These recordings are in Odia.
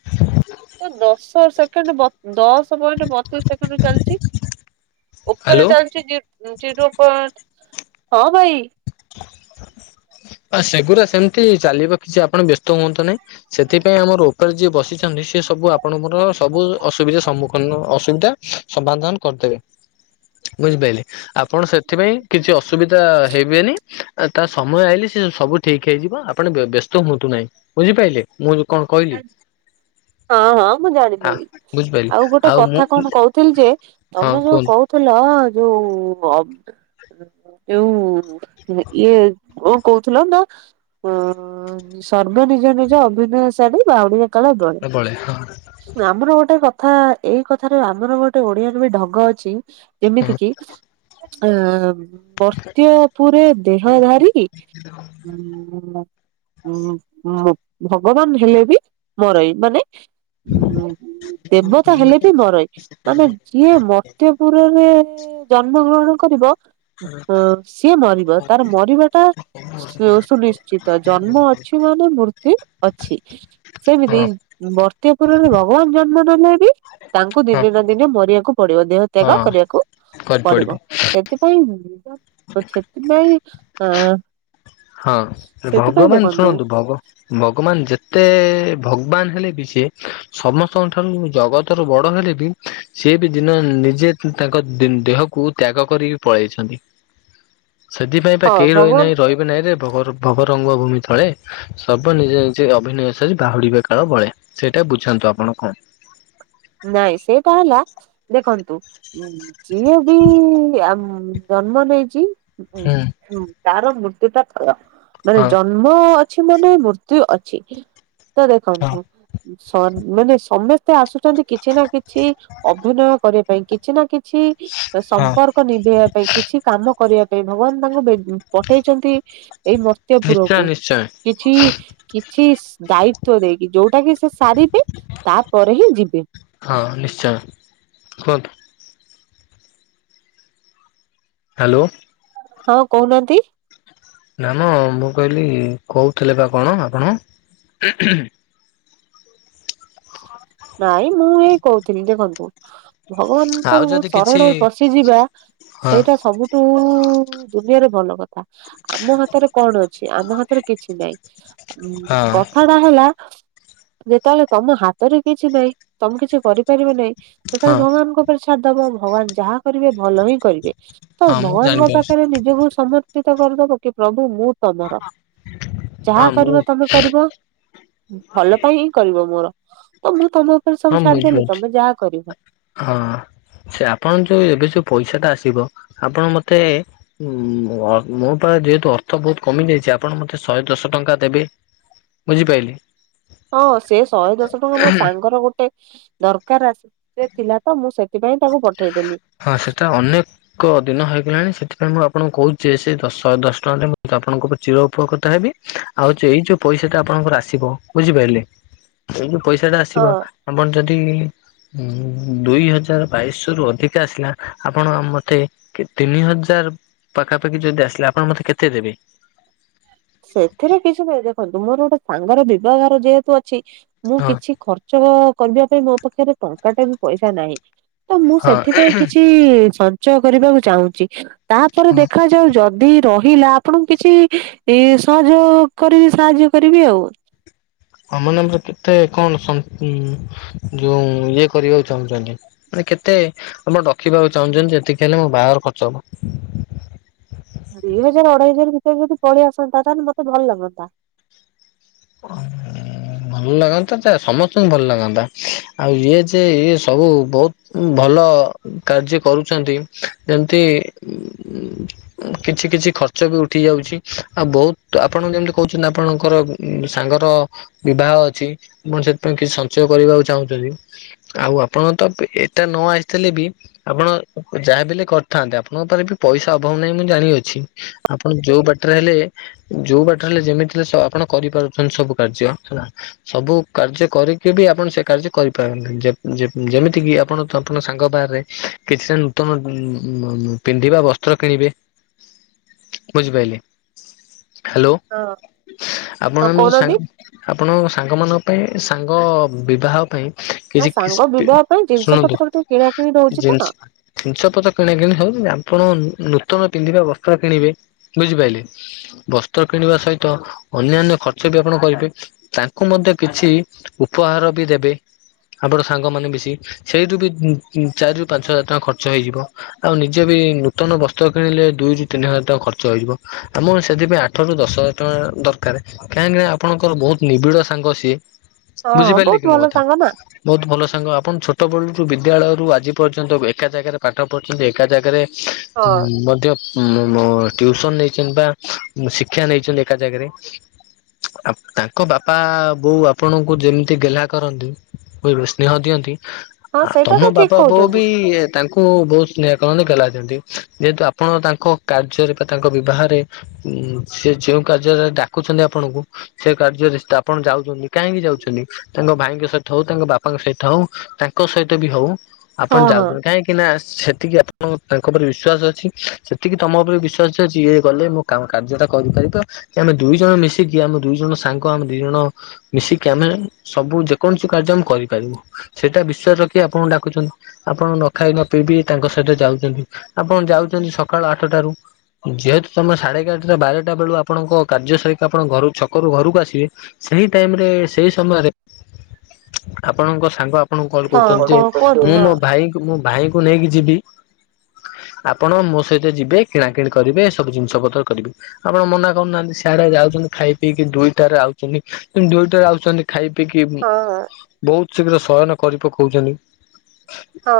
ହ ଦଶ ସେକେଣ୍ଡ ଦଶ ପଏଣ୍ଟ ବତିଶ ସେକେଣ୍ଡ ଚାଲିଛି ହ୍ୟାଲୋ ଉପରେ ଚାାଉଛି ଜିର ପଏଣ୍ଟ ହଁ ଭାଇ ଆ ସେଗୁଡ଼ା ସେମିତି ଚାଲିବ କିଛି ଆପଣ ବ୍ୟସ୍ତ ହୁଅନ୍ତୁ ନାହିଁ ସେଥିପାଇଁ ଆମର ରୋପାଳ ଯିଏ ବସି ସେ ସବୁ ଆପଣଙ୍କର ସବୁ ଅସୁବିଧା ସମ୍ମୁଖୀନ ଅସୁବିଧା ସମାଧାନ କରିଦେବେ ବୁଝିପାରିଲେ ଆପଣ ସେଥିପାଇଁ କିଛି ଅସୁବିଧା ହେବେନି ତା ସମୟ ଆଇିଲ ସବୁ ଠିକ ହେଇଯିବ ଆପଣ ବ୍ୟସ୍ତ ହୁଅନ୍ତୁ ନାହିଁ ବୁଝିପାରିଲେ ମୁଁ କଣ କହିଲି ହଁ ହଁ ମୁଁ ଆ ଜାଣିନିି ବୁଝିପାରିଲି ଆଉ ଗୋଟେ ମୁଁ କଥା କଣ କହୁଥିଲି ଯେ ହଁ ତମେ ଯୋଉ କୁହନ୍ତୁ କହୁ ଲ ଯୋଉ ଏ ଇଏ କଣ କହୁଥିଲ ନା ଅ ସର୍ବ ନିଜ ନିଜ ଅଭିନୟ ସାରୀ ବାଉଡିଆ ପଳେଇ ହଁ [unintelligible] ଆମର ଗୋଟେ କଥା କଥା ଏଇ କଥାରେ ଆମର ଗୋଟେ ଓଡିଆରେ ବି ଢଙ୍ଗ ଅଛି ଯେମିତି ହଁ କିି ଆ ବର୍ତ୍ତ୍ୟ ପରେ ଦେହ ଧାରି ହୁଁ ହୁଁ ହଁ ଭଗବାନ ହେଲେ ବି ମରଇ ମାନେ ହ ଦେବତା ହେଲେ ବି ମରଇ ମାନେ ଯିଏ ମତ୍ୟ ପୁରରେ ଜନ୍ମ ଗ୍ରହଣ କରିବ। ହ ସିଏ ମରିବ ତାର ମରିବାଟା ସୁ ସୁନିଶ୍ଚିତ ଜନ୍ମ ଅଛି ମାନେ ମୃତ୍ୟୁ ଅଛି ସେମିତି ହଁ ବର୍ତ୍ତପୁରରେ ଭଗବାନ ଜନ୍ମ ନେଲେ ବି। ତାଙ୍କୁ ହଁ ଦିନେ ନା ଦିନେ ମରିବାକୁ ପଡିବ ଦେହ ତ୍ୟାଗ ହଁ କରିବାକୁ ପଡିବ। ସେଥିପାଇଁ ତ ସେଥିପାଇଁ ଅ ହଁ ସେଥିପାଇଁ ଭଗବାନ ଦେଖନ୍ତୁ ଶୁଣନ୍ତୁ ଭଗ ଭଗବାନ ଯେତେ ଭଗବାନ ହେଲେ ବି ସିଏ ସମସ୍ତଙ୍କ ଠାରୁ ଜଗତ ର ବଡ ହେଲେ ବି ସିଏ ବି ଦିନ ନିଜେ ତାଙ୍କ ଦେହକୁ ତ୍ୟାଗ କରିକି ପଳେଇଛନ୍ତି। ସେଥିପାଇଁ ବା ହଁ କେହି ଭଗବାନ ରହିନାହିଁ ରହିବେ ନାହିଁ ରେ ଭଗରୁ ଭଗ ରଙ୍ଗ ଭୂମି ତଳେ। ସବ ନିଜେ ନିଜେ ଅଭିନୟ ସାରି ବାହୁଡିବା କାଳ ବଳେ ସେଇଟା ବୁଝାନ୍ତୁ ଆପଣ କଣ? ନାଇଁ ସେଇଟା ହେଲା ଦେଖନ୍ତୁ ଯିଏ ବି ଜନ୍ମ ନେଇଛି ହୁଁ ହୁଁ ତାର ମୃତ୍ୟୁ ଟା ଥୟ ମାନେ ହଁ ଜନ୍ମ ଅଛି ମାନେ ମୃତ୍ୟୁ ଅଛି ତ ହଁ ଦେଖନ୍ତୁ ସ ମାନେ ସମସ୍ତେ ଆସୁଛନ୍ତି କିଛି ନା କିଛି ଅଭିନୟ କରିବା ପାଇଁ କିଛି ନା କିଛି କିଛି ହଁ ସମ୍ପର୍କ ନିଭେଇବା ପାଇଁ କିଛି କାମ କରିବା ପାଇଁ ଭଗବାନ ତାଙ୍କୁ ପଠେଇଛନ୍ତି ଏଇ ମର୍ତ୍ତ୍ୟ ପୁର। ନିଶ୍ଚୟ ନିଶ୍ଚୟ। କିଛି କିଛି ଦାୟିତ ଦେଇକି ଯୋଉଟା କି ସେ ସାରିବେ ତାପରେ ହିଁ ଯିବେ। ହଁ ନିଶ୍ଚୟ କୁହନ୍ତୁ? ହ୍ୟାଲୋ। ହଁ କହୁନାହାନ୍ତି? ନା ନା ମୁଁ କହିଲି କହୁଥିଲେ ବା କଣ ଆପଣ ହୁଁ ହୁଁ। ନାଇଁ ମୁଁ ଏଇ କହୁଥିଲି ଦେଖନ୍ତୁ? ଆଉ ଭଗବାନଙ୍କର ଯଦି କିଛି ସରଣରେ ପଶିଯିବା ହଁ ସେଇଟା ସବୁ ଠୁ ଦୁନିଆରେ ଭଲ କଥା। ଆମ ହାତରେ କଣ ଅଛି ଆମ ହାତରେ କିଛି ନାଇଁ ହଁ କ [unintelligible] ଯେତେବେଳେ ତମ ହାତରେ କିଛି ନାହିଁ ତମେ କିଛି କରିପାରିବ ନାହିଁ। ସେତେବେଳେ ହଁ ଭଗବାନଙ୍କ ଉପରେ ଛାଡ଼ ଦବ ଭଗବାନ ଯାହା କରିବେ ଭଲ ହିଁ କରିବେ। ତ ହଁ ମୁଁ ଭଗବାନଙ୍କ ଜାଣିପାରୁଛି। ପାଖରେ ନିଜକୁ ସମର୍ପିତ କରିଦବ କି ପ୍ରଭୁ ମୁଁ ତମର ଯାହା ହଁ ମୁଁ କରିବ ତମେ କରିବ। ଭଲ ପାଇଁ ହିଁ କରିବ ମୋର ତ ମୁଁ ତମ ଉପରେ ହଁ ସବୁ ମୁଁ ଛାଡିଦେଲି ବୁଝିପାରୁଛି ତମେ ଯାହା କରିବ। ହଁ ସେ ଆପଣ ଯୋଉ ଏବେ ଯୋଉ ପଇସା ଟା ଆସିବ ଆପଣ ମୋତେ ଉ ମୋ ପା ଯେହେତୁ ଅର୍ଥ ବହୁତ କମି ଯାଇଛି ଆପଣ ମତେ ଶହେ ଦଶ ଟଙ୍କା ଦେବେ। ବୁଝି ପାଇଲି। ହଁ ସେ ଶହେ ଦଶ ଟଙ୍କା ମୋ ସାଙ୍ଗର ଗୋଟେ ଦରକାର ଆସେ। ସେ ଥିଲା ତ ମୁଁ ସେଥିପାଇଁ ତାକୁ ପଠେଇଦେଲି। ହଁ ସେଟା ଅନେକ ଏକ ଦିନ ହେଇଗଲାଣି ସେଥିପାଇଁ ମୁଁ ଆପଣଙ୍କୁ କହୁଛି ସେଇ ଦଶ ଦଶ ଟଙ୍କାରେ ମୁଁ ଆପଣଙ୍କ ଉପରେ ଚିର ଉପକୃତ ହେବି। ଆଉ ଯୋଉ ଏଇ ଯୋଉ ପଇସାଟା ଆପଣଙ୍କର ଆସିବ ବୁଝିପାରିଲେ ଏଇ ଯୋଉ ପଇସାଟା ହଁ ଆସିବ। ଆପଣ ଯଦି ଦୁଇ ହଜାର ବାଇଶ ରୁ ଅଧିକା ଆସିଲା ଆପଣ ମତେ ତିନି ହଜାର ପାଖାପାଖି ଯଦ ଆସିଲେ ଆପଣ ମତେ କେତେ ଦେବେ। ସେଥିରେ କିଛି ନାହିଁ ଦେଖନ୍ତୁ ମୋର ଗୋଟେ ସାଙ୍ଗର ବିବାଘର ଯେହେତୁ ଅଛି ମୁଁ ହଁ କିଛି ଖର୍ଚ୍ଚ। କରିବା ପାଇଁ ମୋ ପାଖରେ ଟଙ୍କା ଟା ବି ପଇସା ନାହିଁ। ତ ମୁଁ ହଁ ସେଥିପାଇଁ କିଛି ସଞ୍ଚୟ କରିବାକୁ ଚାହୁଁଛି। ତାପରେ ଦେଖାଯାଉ ଯଦି ରହିଲା ଆପଣଙ୍କୁ କିଛି। ଏଇ ସହଯ କରିବି ସାହାଯ୍ୟ କରିବି ଆଉ। ଆମାନମର କେତେ କଣ ଯୋଉ ଇଏ କରିବାକୁ ଚାହୁଁଛନ୍ତି। ମ କେତେ ଆମର ରଡଖିବାକୁ ଚାହୁଁଛନ୍ତି ଯେତିକି ହେଲେ ମୋ ବାହାଘ ଖର୍ଚ୍ଚ ହବ। ଦିଇ ହଜାର ଅଢେଇଶରେ ଭିତରେ ଯଦି ପଳେଇ ଆସନ୍ତା ତାହେଲେ ମତେ ଭଲ ଲାଗନ୍ତା। [unintelligible] ଭଲ ଲାଗନ୍ତା ଯେ ସମସ୍ତଙ୍କୁ ଭଲ ଲାଗନ୍ତା ଆଉ ଇଏ ଯେ ଇଏ ସବୁ ବହୁତ। ଭଲ କାର୍ଯ୍ୟ କରୁଛନ୍ତି ଯେମିତି। କିଛି କିଛି ଖର୍ଚ୍ଚ ବି ଉଠି ଯାଉଛି ଆଉ ବହୁତ ଆପଣ ଯେମିତି କହୁଛନ୍ତି ଆପଣଙ୍କର।। ଉ ସାଙ୍ଗର ବିବାହ ଅଛି ଆପ ସେଥିପାଇଁ କିଛି ସଞ୍ଚୟ କରିବାକୁ ଚାହୁଁଛନ୍ତି। ଆଉ ଆପଣ ତ ଏଟା ନ ଆସିଥିଲେ ବି। ଆପଣ ଯାହାବଲେ କରିଥାନ୍ତେ ଆପଣଙ୍କ ଉପରେ ବି ପଇସା ଅଭାବ ନାହିଁ ମୁଁ ଜାଣିଅଛି। ଆପଣ ଯୋଉ ବାଟରେ ହେଲେ ଯୋଉ ବାଟରେ ହେଲେ ଯେମିତି ହେ ଆପଣ। କରିପାରୁଛନ୍ତି ସବୁ କାର୍ଯ୍ୟ ହେଲା। ସବୁ କାର୍ଯ୍ୟ କରିକି ବି ଆପଣ ସେ କାର୍ଯ୍ୟ କରିପାରନ ଯେମିତି କିି ଆପଣ ଆପଣ ସାଙ୍ଗ ବାହାରେ। କିଛିଟା ନୂତନ ଉ ପିନ୍ଧିବା ବସ୍ତ୍ର କିଣିବେ। ହ। ବୁଝିପାରିଲି ହ୍ୟାଲୋ ହଁ ହଁ ଆପଣ ମ ଯଉ କହୁନାହାନ୍ତି। ସାଙ୍ଗ। ଆପଣ ସାଙ୍ଗ ମାନଙ୍କ ପାଇଁ ସାଙ୍ଗ ବିବାହ ପାଇଁ। ତା କିଛି ସାଙ୍ଗ ବିବାହ ପାଇଁ ଜିନିଷ ଶୁଣନ୍ତୁ ପତ୍ର ଟିକେ କିଣା କିିଣି ଜ। ରହୁଛି ତ ହଁ ଜିନିଷ ପତ୍ର କିଣା କିଣି ହଉଛନ୍ତି ଆପଣ ନୂତନ ପିନ୍ଧିବା ବସ୍ତ୍ର କିଣିବେ ବୁଝିପାରିଲେ। ବସ୍ତ୍ର କିଣିବା ସହିତ ଅନ୍ୟାନ୍ୟ। ଖର୍ଚ୍ଚ ବି ଆପଣ କରିବେ ତାଙ୍କୁ ମଧ୍ୟ କିଛି ଉପହାର ବି ଦେବେ। ଆମର ସାଙ୍ଗମାନୋନ ବେଶି ସେଇଠୁ ବି ଚାରିରୁ ପାଞ୍ଚ ହଜାର ଟଙ୍କା ଖର୍ଚ୍ଚ ହେଇଯିବ। ଆଉ ନିଜେ ବି ନୂତନ ବସ୍ତ୍ର କିଣିଲେ ଦୁଇରୁ ତିନି ହଜାର ଟଙ୍କା ଖର୍ଚ୍ଚ ହେଇଯିବ ଆମ ସେଥିପାଇଁ। ଅଠ ର ଦଶ ହଜାର ଟଙ୍କା ଦରକାର କାହିଁକିନା ଆପଣଙ୍କର ବହୁତ ନିବିଡ଼ ସାଙ୍ଗ ସିଏ। ବୁଝି ପ ହଁ ଲ ବହୁତ କିି ଭଲ ମୁଆଥା। ସାଙ୍ଗ ନା ବହୁତ ଭଲ ସାଙ୍ଗ ଆପଣ ଛୋଟ ବେଳୁ ରୁ ବିଦ୍ୟାଳୟ ରରୁ ଆଜି ପର୍ଯ୍ୟନ୍ତ ଏକା ଜାଗାରେ ପାଠ ପଢିଛନ୍ତି ଏକା ଜାଗାରେ। ହଁ ମଧ୍ୟ। ମୋ ୍ୟୁସନ ନେଇଛନ୍ତି ବା ଶିକ୍ଷା ନେଇଛନ୍ତି ଏକା ଜାଗାରେ। ଆ ତାଙ୍କ ବାପା ବୋଉ ଆପଣଙ୍କୁ ଯେମିତି ଗେହ୍ଲା କରନ୍ତି। ବୁଝିଲ ସ୍ନେହ ଦିଅନ୍ତି ହଁ ଆଉ ସେଇଟା ତ ତମ ଠିକ ବାପ ବୋଉ କହୁଛନ୍ତି ବି। ତାଙ୍କୁ ବହୁତ ସ୍ନେହକ ଗଲାନ୍ତି ଯେହେତୁ ଆପଣ ତାଙ୍କ କାର୍ଯ୍ୟରେ ବା ତାଙ୍କ ବିବାହରେ। ଉ ସେ ଯଉ କାର୍ଯ୍ୟରେ ଡାକୁଛନ୍ତି ଆପଣଙ୍କୁ। ସେ କାର୍ଯ୍ୟରେ ଆପଣ ଯାଉଛନ୍ତି କାହିଁକି ଯାଉଛନ୍ତି। ତାଙ୍କ ଭାଇଙ୍କ ସହିତ ହଉ ତାଙ୍କ ବାପାଙ୍କ ସହିତ ହଉ ତାଙ୍କ ସହିତ ବି ହଉ ଆପଣ ହଁ ହଁ ଯାଉଛନ୍ତି କାହିଁକି। କି ନା ସେତିକି ଆପଣ ତାଙ୍କ ଉପରେ ବିଶ୍ଵାସ ଅଛି ସେତିକି ତମ ଉପରେ ବିଶ୍ାସ ଅଛି ଇଏ ଗଲେ ମୁଁ। କ କାର୍ଯ୍ୟ ଟା କରିପାରିବ ଆମେ ଦୁଇ ଜଣ ମିଶିକି ଆମ ଦୁଇ ଜଣ ସାଙ୍ଗ ଆମ ଦିଇ ଜଣ। ମିଶିକି ଆମେ ସବୁ ଯେକୌଣସି କାର୍ଯ୍ୟ ଆମେ କରିପାରିବୁ। ସେଇଟା ବିଶ୍ଵାସ ରଖି ଆପଣଙ୍କୁ ଡାକୁଚଛନ୍ତି ଆପଣ ନଖାଇ ନ ପିଇବି ତାଙ୍କ ସହିତ ଯାଉଛନ୍ତି। ଆପଣ ଯାଉଛନ୍ତି ସକାଳୁ ଆଠଟାରୁ ଯେହେତୁ ତମେ ସାଢେ ଏଗାରଟା ବାରଟା ବେଳୁ ଆପଣଙ୍କ। କାର୍ଯ୍ୟ ସରିକି ଆପଣ ଘ ଛକରୁ ଘରକୁ ଆସିବେ ସେହି ଟାଇମ ରେ ସେଇ ସମୟରେ। ଆପଣଙ୍କ ସାଙ୍ଗ ଆପଣଙ୍କୁ କଣ ହଁ କହୁଛନ୍ତି ଯେ କଣ କୁହନ୍ତୁ ମୁଁ ହଁ ମୋ ଭାଇ। ମୁଁ ଭାଇଙ୍କୁ ନେଇକି ଯିବି। ଆପଣ ମୋ ସହିତ ଯିବେ କିଣା କିିଣି କରିବେ ସବୁ ଜିନିଷ ପତ୍ର କରିବେ। ଆପଣ ମନା କରୁନାହାନ୍ତି ସାରା ଯାଉଛନ୍ତି ଖାଇ ପିଇକି ଦୁଇଟାରେ ଆଉଛନ୍ତି କିୁ ଦୁଇଟାରେ ଆଉଛନ୍ତି। ଖାଇ ପିଇକି ଉଁ ହଁ ହଁ ବୋହୁତ ଶୀଘ୍ର ଶୟନ କରି ପକଉଚନ୍ତି। ହଁ।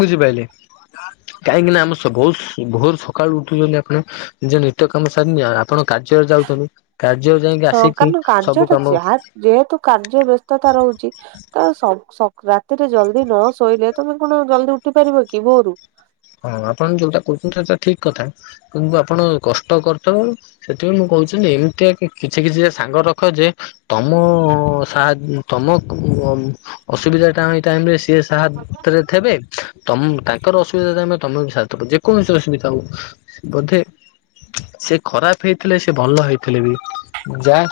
ବୁଝିପାଇଲେ। କାହିଁକିନା ଆମେ ସ ଭୋଉତ ଭୋରୁ ସକାଳୁ ଉଠିକିନା ଆପଣ ନିଜ ନିତ୍ୟକାମ ସାରିନିଏ। ଆ ଆ ପଣ କାର୍ଯ୍ୟରେ ଯାଉଚନ୍ତି କାର୍ଯ୍ୟରେ ଯାଇଁକି ହଁ ଆସିକି କାରଣ ସବୁ କାର୍ଯ୍ୟଟା କାମ ଯାହା ଯେହେତୁ କାର୍ଯ୍ୟ ବେସ୍ତତା ରହୁଚି ତ ସଗ୍ ସକ୍ ରାତିରେ ଜଲଦି ନ ଶୋଇଲେ ତମେ କଣ ଜଲଦି ଉଠିପାରିବ କି ଭୋରୁ? ହଁ ଆପଣ ଯୋଉଟା କୁ [unintelligible] ଠିକ୍ କଥା କିନ୍ତୁ ଆପଣ କଷ୍ଟ କରିଥେବେ ସେଥିପାଇଁ ମୁଁ କହୁଛି ନେ ଏମିତିଆ କିଛି କିଛିଟା ସାଙ୍ଗ ରଖ ଯେ ତମ ସାଦ୍ ଉଁ ତମକୁ ଉଁ ଅଁ ଅସୁବିଧା ଟାଇ ଟାଇମରେ ସିଏ ସାତରେ ଥେବେ ତମ୍ ତାଙ୍କର ଅସୁ ବିଧା ଟାଇମରେ ତମେ ବି ସାଥ୍ ଦବ ଯେକୌଣସି ଅସୁବିଧା ହଉ ବୋଧେ ସେ ଖରାପ ହେଇଥିଲେ ସେ ଭଲ ହେଇଥିଲେ ବି ଉଁ ଯା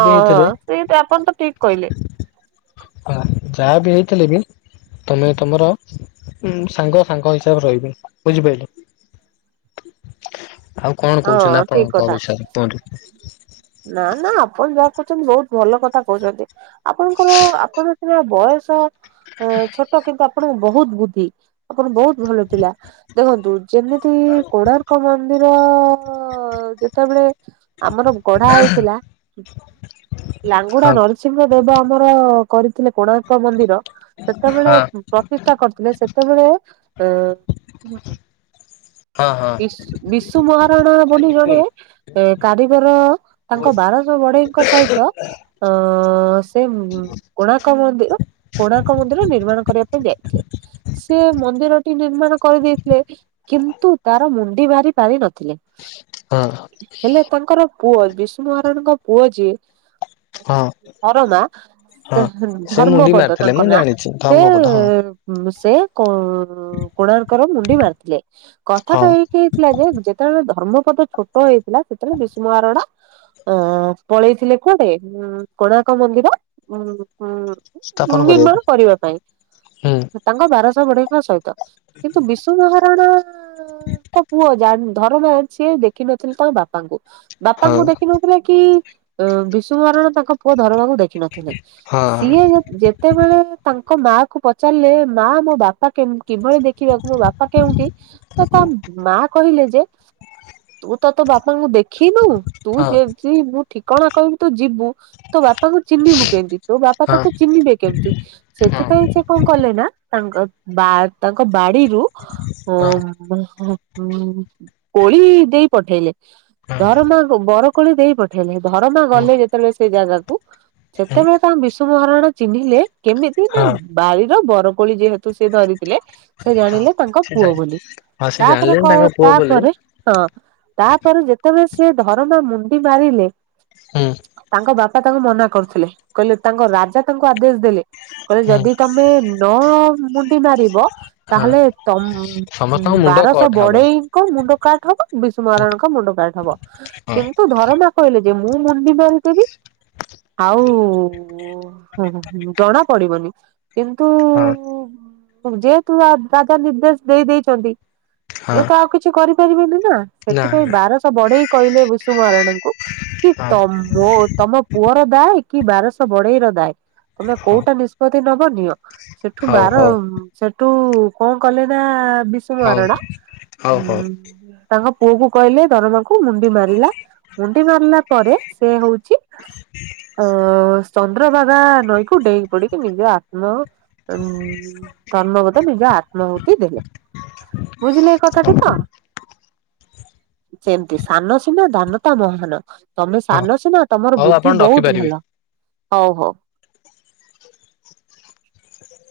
ହଁ ହଁ ସେଇଟା ଆପଣ ତ ଠିକ୍ କଇଲେ। ଆ ଯା ବି ହେଇଥିଲେ ବି ତମେ ତମର ଉଁ ସାଙ୍ଗ ସାଙ୍ଗ ହିସାବରେ ରଇବେ ବୁଝିପାଇଲେ। [inaudible] ଆଉ କଣ କହୁଚନ୍ତି ହଁ ଠିକ ଆପଣଙ୍କ କଥା ବିଷୟରେ କୁହନ୍ତୁ। ନା ନା ଆପଣ ଯା କହୁଚନ୍ତି ବୋହୁତ ଭଲ କଥା କହୁଚନ୍ତି ଆପଣଙ୍କର ଆପଣ ସିନା ବୟସ ଆଁ ଛୋଟ କିନ୍ତୁ ଆପଣଙ୍କ ବୋହୁତ ବୁଦ୍ଧି ଆପଣ ବୋହୁତ ଭଲ ଥିଲା ଦେଖନ୍ତୁ ଯେମିତି କୋଣାର୍କ ମନ୍ଦି ର ଯେତବେଳେ ଆମର ଗଢା ହଉଥିଲା ଲାଙ୍ଗୁଡା ହଁ ନର ନୃସିଂହ ଦେବ ଆମର କରିଥିଲେ କୋଣାର୍କ ମନ୍ଦିର ସେତବେଳେ ହଁ ଉଁ ପ୍ରତିଷ୍ଠା କରିଥିଲେ ସେତବେଳେ ଆଁ ହଁ ହଁ। ବିଶୁ ବିଶୁ ମହାରଣା ବୋଲି ଜଣେ ଏଁ କାରିଗର ତାଙ୍କ ବାରଶ ବଢେଇଙ୍କ ସହିତ ଆଁ ସେ ଉଁ କୋଣାର୍କ ମନ୍ଦିର କୋଣାର୍କ ମନ୍ଦିର ନିର୍ମାଣ କରିବା ପାଇଁ ଯାଇଥିଲେ। ସେ ମନ୍ଦିରଟି ନିର୍ମାଣ କରିଦେଇଥିଲେ କିନ୍ତୁ ତାର ମୁଣ୍ଡି ମାରି ପାରିନଥିଲେ। ହଁ। ହେଲେ ତାଙ୍କର ପୁଅ ବିଶୁ ମହାରଣାଙ୍କ ପୁଅ ଯିଏ ହଁ ଧରମା ସେ ହଁ ହୁଁ ସେ ମୁଣ୍ଡି ଧର୍ମପଦ ମାରିଥିଲେ ତାଙ୍କ ମୁଁ ନାଁ ଜାଣିଛି ସେ ଧର୍ମପଦ ହଁ ଉଁ ସେ କୋ ଉଁ କୋଣାର୍କର ମୁଣ୍ଡି ମାରିଥିଲେ। ହଁ। କଥାଟା ଏଇ କି ଏଇ ଥିଲା ଯେ ଯେତେବେଳେ ଧର୍ମପଦ ଛୋଟ ହେଇଥିଲା ସେତେବେଳେ ବିଶୁ ମଆରଣା ଅ ପଳେଇଥିଲେ କୁଆଡେ ଉଁ କୋଣାର୍କ ମନ୍ଦିର ଉଁ ଉଁ ସ୍ଥାପନ ଉଁ ନିମାଣ କରିବାକୁ କରିବା ପାଇଁ। ହୁଁ ତାଙ୍କ ବାରଶ ବଢେଇଙ୍କ ସଇତ କିନ୍ତୁ ବିଶୁ ମହାରଣା ଆଁ ଙ୍କ ପୁଅ ଜାନ୍ ଧରମା ଯିଏ ଦେଖିନଥିଲେ ତାଙ୍କ ବାପାଙ୍କୁ। ହଁ ବାପାଙ୍କୁ ଦେଖି ନଥିଲା କି ଅଁ ବିଶୁ ମହାରଣା ତାଙ୍କ ପୁଅ ଧରମାକୁ ଦେ ଖିନଥିଲେ ହଁ ସିଏ ଯୋଉ ଯେ ତେବେଳେ ତାଙ୍କ ମାକୁ ପଚାରିଲେ ମା ମୋ ବାପା କେମ୍ କିଭଳି ଦେଖିବାକୁ ମୋ ବାପା କେଉଁଠି ତ ତା ଉଁ ମା କହିଲେ ଯେ ତୁ ତ ତୋ ବାପାଙ୍କୁ ଦେଖିନୁ ତୁ ହଁ ହଁ ହଁ। ଯେ ଟି ମୁଁ ଠିକଣା କହିବି ତୁ ଯିବୁ। ତୋ ବାପାଙ୍କୁ ଚିହ୍ନିବୁ କେମତି? ତୋ ବାପା ହଁ ତତେ ଚିହ୍ନିବେ କେମତି? ହଁ ସେଥିପାଇଁ ସେ କଁ କଲେ ନା ତାଙ୍କ ବା ତାଙ୍କ ବାଡିରୁ ଅଁ ମ ହ ଉଁ କୋଳି ଦେଇ ପଠେଇଲେ। ଧରମାକୁ ବରକୋଳି ଦେଇ ପଠେଇଲେ ଧରମା ଗଲେ ହଁ ଯେତେବେଳେ ସେଇ ଜାଗାକୁ ସେତେବେଳେ ତାଙ୍କୁ ବିଶୁ ମହାରଣା ଚିହ୍ନିଲେ କେମିତି ନା ହଁ ଉଁ ବାରିର ବରକୋଳି ଯେହେ ତ ସେ ଧରିଥିଲେ ସେ ହଁ ଜାଣିଲେ ତାଙ୍କ ସେ ପୁଅ ଜାଣି ବୋଲି ହଁ ସେ ତାପରେ ଜାଣିଲେନି ତାଙ୍କ କଣ ପୁଅ ବୋଲି ହୁଁ। ତାପରେ ହଁ ତାପରେ ଯେତେବେଳେ ସେ ଧରମା ମୁଣ୍ଡି ମାରିଲେ। ହୁଁ। ତାଙ୍କ ବାପା ତାଙ୍କୁ ମନା କରୁଥିଲେ କହିଲେ ତାଙ୍କ ରାଜା ତାଙ୍କୁ ଆଦେଶ ଦେଲେ। କହିଲେ ହୁଁ ଯଦି ତମେ ନ ମୁଣ୍ଡି ମାରିବ ହଁ ତାହେଲେ ତମ ସମସ୍ତଙ୍କ ମୁଣ୍ଡ ବାରଶହ କଟ ହବ ବଢେଇ ଙ୍କ ମୁଣ୍ଡ କାଟ୍ ହବ ବିଶୁ ମହାରଣାଙ୍କ ମୁଣ୍ଡ କାଟ୍ ହବ କେମିତି ହଁ କିନ୍ତୁ ଧରମା କହିଲେ ଯେ ମୁଁ ମୁଣ୍ଡି ମାରଦେବି। ଆଉ ଜଣା ପଡିବନି କିନ୍ତୁ ହଁ ଯେହେତୁ ରାରାଜା ନିର୍ଦ୍ଦେଶ ଦେଇ ଦେଇଛନ୍ତି ଏ ହଁ ତ ଆଉ କିଛି କରି ପାରିବେନି ନା ନା ସେଥିପାଇଁ ନା ବାରଶହ ବଢେଇ କହିଲେ ବିଶୁ ମହାରଣାଙ୍କୁ କି ହଁ ତମ ମୋ ତମ ପୁଅର ଦାଏ କି ବାରଶହ ବଡେଇର ଦାଏ ତମେ ହଁ। କୋଉଟା ନିଷ୍ପତ୍ତି ନବ ନିଅ। ସେଠୁ ହଉ ବାର ହଉ ସେଠୁ କଣ କଲେ ନା ବି ବିଶୁ ହଉ ମହାରଣା ହଉ ହଉ ହୁଁ ତାଙ୍କ ପୁଅ କୁ କହିଲେ ଧରମାକୁ ମୁଣ୍ଡି ମାରିଲା ମୁଣ୍ଡି ମାରିଲା ପରେ ସେ ହଉ ଉଛି ଲୁଁ ଚନ୍ଦ୍ରଭାଗା ନଈକୁ ଡେଇଁ ପଡିକି ନିଜ ଆତ୍ମ ଉ ଧର୍ମପଦ ନିଜ ଆତ୍ମହୂତି ଦେଲେ ବୁଝିଲ ଏ କଥାଟି ତ। ସେମିତି ସାନ ସିନା ଦାନତା ମହାନ। ତମେ ହଉ ସାନ ସିନା ତମର ହଉ ଆପଣ ବୁଦ୍ଧି ବହୁତ ରଖିପାରିବେ। ଭଲ ହଉ ହଉ।